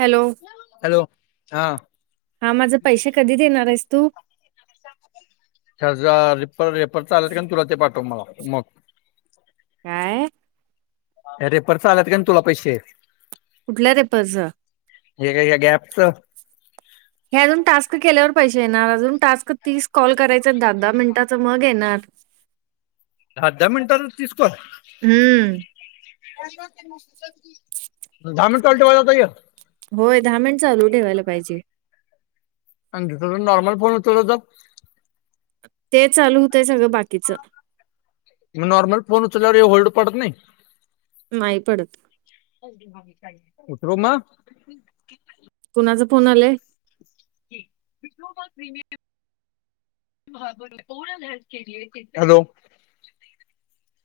Hello hello हा हा माझे पैसे कधी देणार आहेस तू हजार रेपर चालेत तुला ते पाठव मला मग काय अरे परच आलात काय तुला पैसे कुठला तेपर् जा स हे अजून टास्क केल्यावर पैसे येणार अजून टास्क तीस कॉल करायचे दहा दहा मिनिटाच मग येणार अर्धा मिनटात तस हम्म दहामनल्टे वाजात य होय दहा मिनट चालू ठेवायला पाहिजे. त नॉर्मल फोन उचलल तर,, ते चालू होतय सगळं बाकीच.. म नॉर्मल फोन उचलवर हे होल्ड पडत नाही. नाही पडत कुतरऩऽ णाचा फोन आलाय? प्रमियम. हॅलो.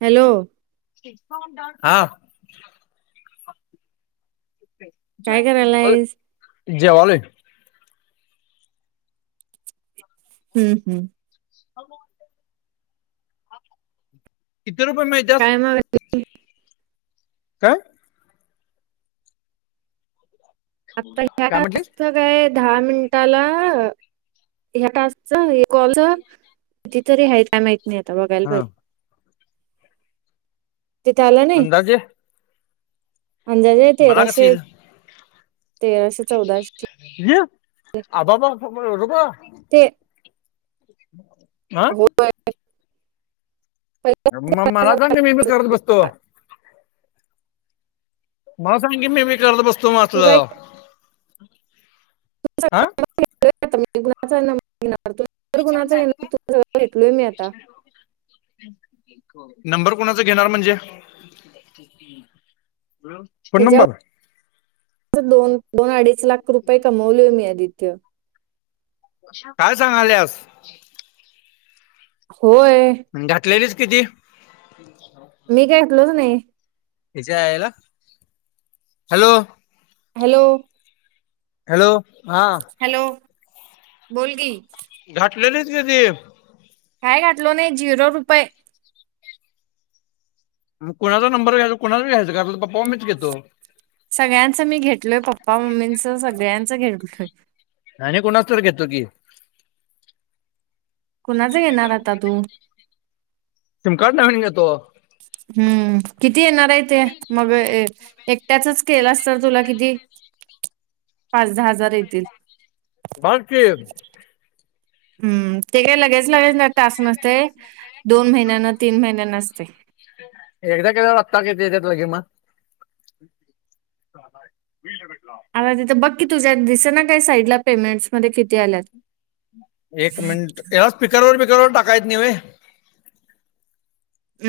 हॅलो. हा, काय करायलायस जेवालोय,, हम्म,, हम्म, किती रुपये मिळत्यात.. काय मग काय? आता् हत्या काय टाइमाच, म्हटलीस काय दहा मिनटऽऽ ला ह्या टास्क च, कॉल च, किती तरी हायत,, माहितीऽ‌ नाही आता बघायला हा पायजे.. तिथे आलं नाही,, अंदाजे अंदाजे मला कसं तेराशे,, येईल तेराशे चौदाशे, अ बा, बा एवढंऽऽ तेे, [inaudible] हो, अमम काय मला सांग कि, मी मी करत बसतो. झालं, मला सांगी मी मी करत बसतो म तू असली,,, काय अं आ कूणाचा नंबऽऽ वण झाग का घेतलोय मी आता. [inaudible] नंबर कोणाच घेणार म्हणजे? फोन नंबर,, ह्याच्यावर दोन, दोन अडीच लाख रुपये कमवलोय मी आदित्य. काय सांगाल्यास,, होय, घातलेलीस किती? मी काय घेतलोच नाई,, हेच्याे आयला,, हॅलो. हॅलो. हॅलो. हा हॅलो,, बोल की, घाटलेलीच कि ती,, काय घातलो नाही,, झिरो रुपये. मग कुणाचा नंबर घ्यायच, कुणाच घ्यायचं, कार पप्पा मीच घेतो. सगळ्यांचं मी घेतलोय, पप्पा मम्मींच सगळ्यांचं घेतलोय. आणि कोणाच तर घेतो की,, [unintelligible] कुणाचं घेणार आता तू सीम कार्ड नविन घेतो. हम्म, किती येणार आहे ते,, मग, एकट्याचच केलं अस तर तुला किती? पाच दहा हजार येतील. बग की, हम्म,, ते काही लगेच, लगेच लाऽऽ तास नसतय, दोन महिन्यान, तीन महिन्यान असतय. एकदा केल्यावर आता किती एत्याय लगेच मऽऽ आता तिथं बक्की तुझ्या दिसे ना काय साईडला पेमेंट्स मध्ये किती आल्यात एक मिनिट याला स्पीकर वर पीकर व टाकायेत नाही वय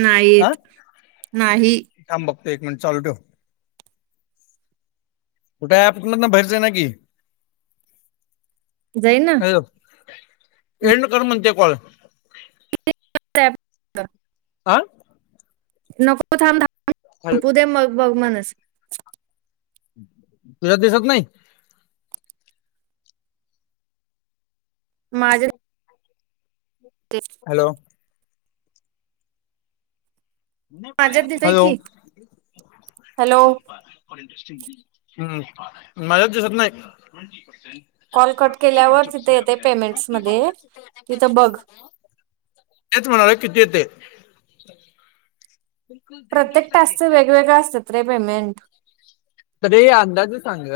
नाही येत नाही ऐक मिनट चालू ठेव कुठेअँप मधून बाहेर जाईना की जाईना हॅलो एंड कर म्हणतय कॉल [inaudible] आं नको थांब थांब [inaudible] मग बग मनस तुझ्यात दिसत नाही माझ्या हो [inaudible] हॅलो माझ्यात दिसतंय हॅलो की. [unintelligible] हॅलो. हम्म माझ्यात दिसत नाही [inaudible] कॉल कट केल्यावर तिथे येतंय पेमेंट्समध्ये. तिथं बघ. तेच म्हणालोय किती येतय प्रत्येक टास्क च वेगवेगळे असत्यात रे पेमेंट तरी अंदाज सांग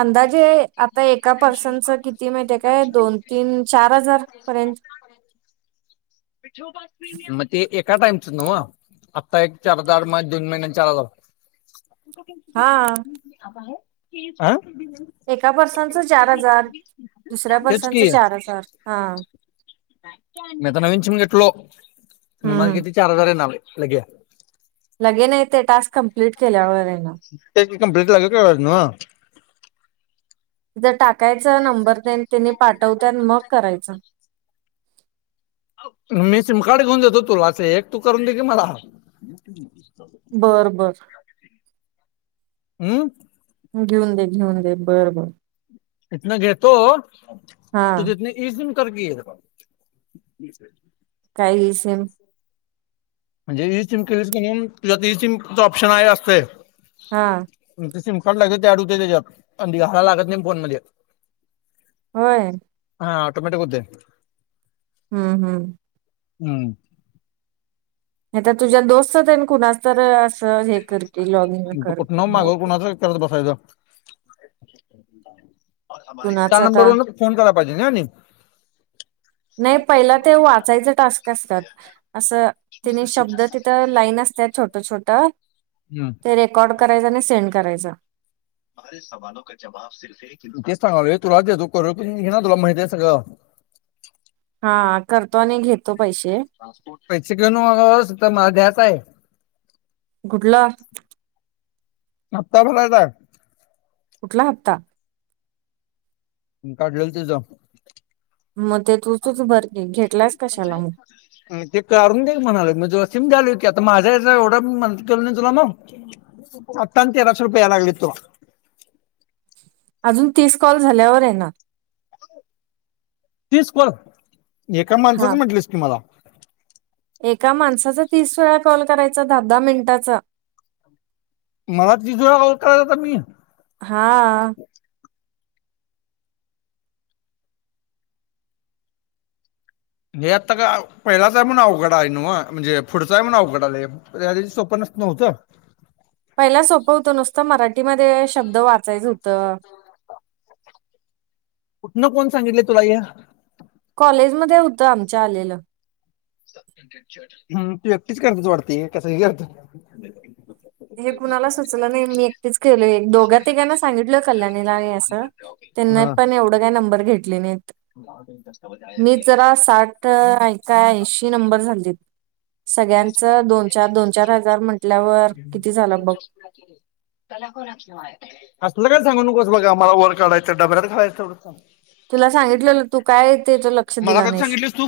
अंदाजे आता एका पर्सनच किती माहिती आहे काय दोन तीन चार हजार पर्यंत [unintelligible] मग ते काय टाइमच न्हव आत्ता एक चार हजार मग दोन महिन्यान चार हजार [inaudible] हा. हं एका पर्सनचं चार हजार दुसऱ्या तेच पर्सनचं की चार हजार हा मी तर नवीन सिम घेतलो म मझ हम्म किती चार हजार आहे ना लगे लगे नाही ते टास्क कमप्लीट केल्यावर येना कंपललीट लगे करायचं न्हव जर टाकायचं नंबर तेन त्यांनी पाठवत्यात मग करायचं मी सिम कार्ड घेऊन देतो तुला असं एक तू करून दे की मला बर बर हम्म घेऊन दे घेऊन दे बरं बर इतन घेेतो हा तु इ सिम कर की, [unintelligible] काही सिम, म्हणजे इ सिम केलीस, की नाय तुझ्यात इ सिम ऑप्शन आहे असतय, हा, सिम कार्ड लगेच ऍड हुतय तेज्यांत, आणि ते गालाय लागत नाय फोन मध्ये होय? हा ऑटोमॅटिक हुतय, हम्म हम्म, हम्म [unintelligible] नाही तर, तुझ्या दोस्तच कुणाच तर, असं हे कर की लॉग इन कर कुठ की न हो मागव, कोणाच विचारत बसायच. कुणाच त्या आता नंबरवरन फोन करा, पाजी काय आणि, [unintelligible] नाही पहिला ते वाचायचं, टास्क असतात अस तेनी शब्द, ते छोट छोट हम्म. ते रेकॉर्ड करायच आणि, सेंड करायचं [inaudible] तेच सांगालोय तुला देतो [unintelligible] घेणा तुला माहितेय सगळ. [unintelligible] हा करतो आणि घेतो पैसे [unintelligible] पैसे घेऊन म सु मला द्याचहाय. कुठला? हपता भरायचं. कुठला हप्ता, काढलेल त्याचं, मद, ते करून देे म्हणाले, म ज सिम द्यायला. आता माझा याचा एवढं म्ह केलं, ना तुला मग आत्ता आणि तेराशे रुपये यायला लागले तुला. [inaudible] अजून तीस, कॉल झाल्यावर येणार. तीस कॉल, एका हा माणसाचं म्हंटलीस की मला. एका माणसाचा तीस वेळा कॉल करायचा, दहा दहा मिनिटाचा. मला तिथरा कॉल करायच मी, हा, हे आता का पहिलाच आहे, म्हण अवघड आहे न म्हणजे पुढचा आहे म्हण अवघड आला सवप्, नव्हत. पहिला सोपं होतं, नुसतं मराठीमध्ये शब्द वाचायच होत. कुठन कोण सांगितले तुला ये, कॉलेजमध्ये होतं आमच्या आलेलं. हम्म तू एकटीच करते वाटत, हे का सगळीच करतेत? हे कुणाला सुचलं नाही मी एकटीच केलो एक दोन. घा तिघांना सांगितल कल्याणीला, असं त्यांना पण एवढ काय नंबर घेतले ने, मी जरा साठ ऐका ऐंशी नंबर झालतीत. सगळ्यांचं दोन चार, दोन चार हजार म्हटल्यावर, [unintelligible] किती झालं बघ सांगू नकोस बघ आमला, वर काढायचा [unintelligible] घालायचं तेवढे सांग. तुला सांगितलं. मला कधी सांगितलीस तू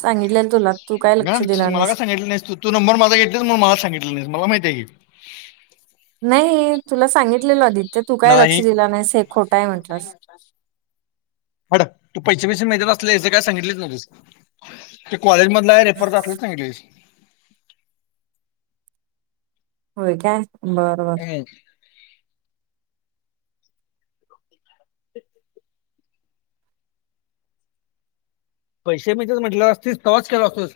सांगितलेल तुला तू काय ना, लक्षात, मला का सांगित नाहीस, तू तू नंबर माझ घेतलास म मला सांगितलं नाहीस मला माहिताय की. नाही तुला सांगितलेल आदि, ते तू काय लक्ष नाही दिला नाहीस, हे खोटा आहे म्हंटलंस. [unintelligible] तू पैसे पैसे मिळते, ते कॉलेजमधला हाय रेफरच असलं सांगितलं होतस होय काय बर बर. हम्म. [inaudible] पैसे म्हणजेच म्हंटले असतेस तवाच गेलो असतोस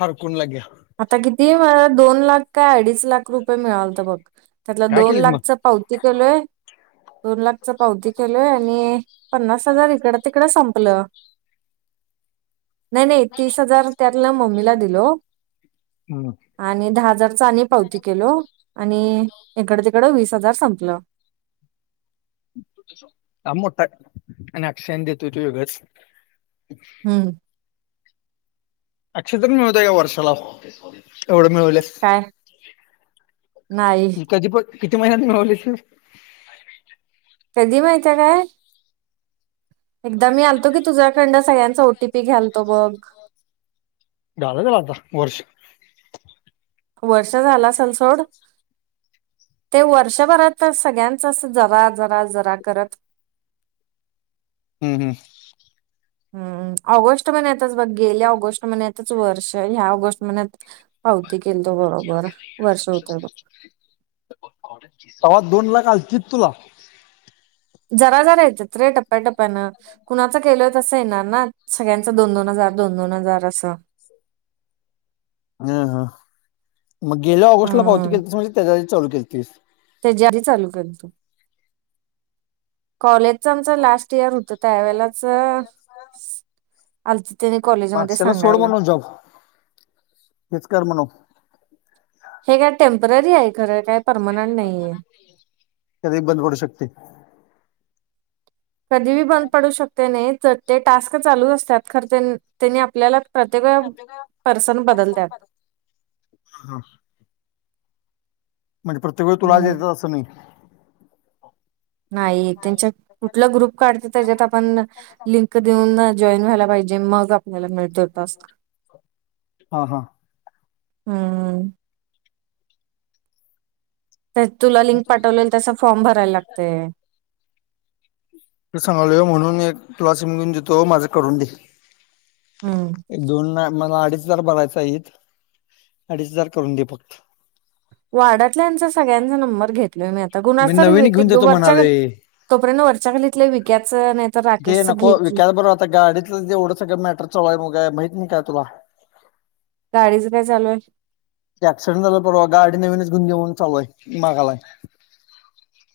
हरकुल लग्या. आता किती मला दोन लाख काय अडीच लाख रुपये मिळालत बघ. त्यातला काय दोन केलीस मग लाखच पावती केलोय दोन लाख, पावती केलंय आणि पन्नास हजार इकड तिकडं संपलं. नाही नाही तीस हजार त्यातलं मम्मीला दिलो. हम्म. आणि दहा हजारचा आणि पावती केलो आणि इकड तिकडं वीस हजार संपलं. ह मोठा आणि अक्षयआन देतो ते वेगळाच. हम्म अक्षय तर मिळवतोय का वर्षाला? एवढं मिळवल्यास काय नाही कधी प किती महिन्यात मिळवली? कधी माहित काय? एकदा मी आलतो की तुझ्याकंड सगळ्यांचा ओटीपी घ्यालतो बघ झालं आता वर्ष. वर्ष झाला असल सोड. ते वर्षभरात सगळ्यांचाच जरा जरा जरा करत हम्म हम्म हम्म ऑगस्ट म्हण्यातच बघ गेल्या ऑगस्ट मनतच वर्ष ह्या ऑगस्ट म्ह्यात होौते गेल सवा दोन लाख आ किततला जरा जरा यायच्या रे टप्प्याटप्प्यानं कुणाचं केलंय तसं येणार ना सगळ्यां दोन दोन हजार दोन दोन हजार असं हा हा मग गेल्या ऑगस्टला पावती के हम्म तस म्हणजे त्याच्या आ चालू केल तस त्याच्या चालू करत कॉले आच आमच लास्ट इयर होत त्यावेेलाच आल त्यानी कॉलेज मध्ये अक्षयला सोड सांगायला म्हणून जॉब हेच कर म्हणून हे काय टेम्पररी आहे खरं काय परमानंट नाहीय करी बंद पडू शकते कधी बी बंद पडू शकते नाही तर ते टास्क चालू असतात खर त्यां त्यांनी आपल्याला प्रत्येक वेळा पर्सन बदलतात म्हणजे प्रत्येक वेळी तुलाज हम्म येत असं नाही नाही त्यांच्या कुठला ग्रुप काढते त्याच्यात आपण लिंक देऊन जॉईन व्हायला पाहिजे मग आपल्याला मिळत तास हा हा हम् तुला लिंक पाठवलेल त्यास फॉर्म भरायला लागते सांगाल म्हणून एक क्लासीम घेऊन जेतो माझं करून दे हम्म एक दोन ना मला अ अडीच हजार भरायच आहे अडीच हजार करून दे फक्त वारडातल्याचा सगळ्यांचा नंबर घेत म आता मी गुणार नवीन घेऊन देतो वरच्याली म्हणालोय तोपर्यंत वरच्या खाली विक ते नको विक बरो आता गाडीतलं ढडच गट चय मुगाय माहिित नाही का ला गाडीच काय चालू आहे ऍक्सिडेंट झाला परवा गाडी नवीनच घेऊन घेऊन चालूय मागाला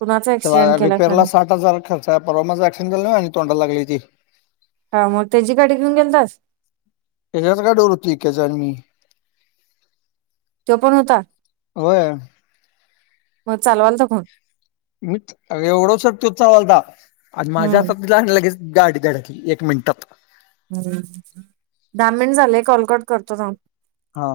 कुणाचा ऍक्सिडेंट केला का रिपेअरला ला नाही साठ हजार खर्च आहे परवा माझा ऍक्शन झाला तोंडाला लागली त हा मग त्याची गाडी घेऊन गेल तस. याच्यात काय रूतीकच आणि मी तो पण होता होय मग चालवाल त फन मी एवढोच तोसावालता आ माझ्या आ हम्म तिला लगेच. गाडी धडकली एक मिनिटात ह् दहा मिनट झालेय कॉलकट करतो जाऊ. हा.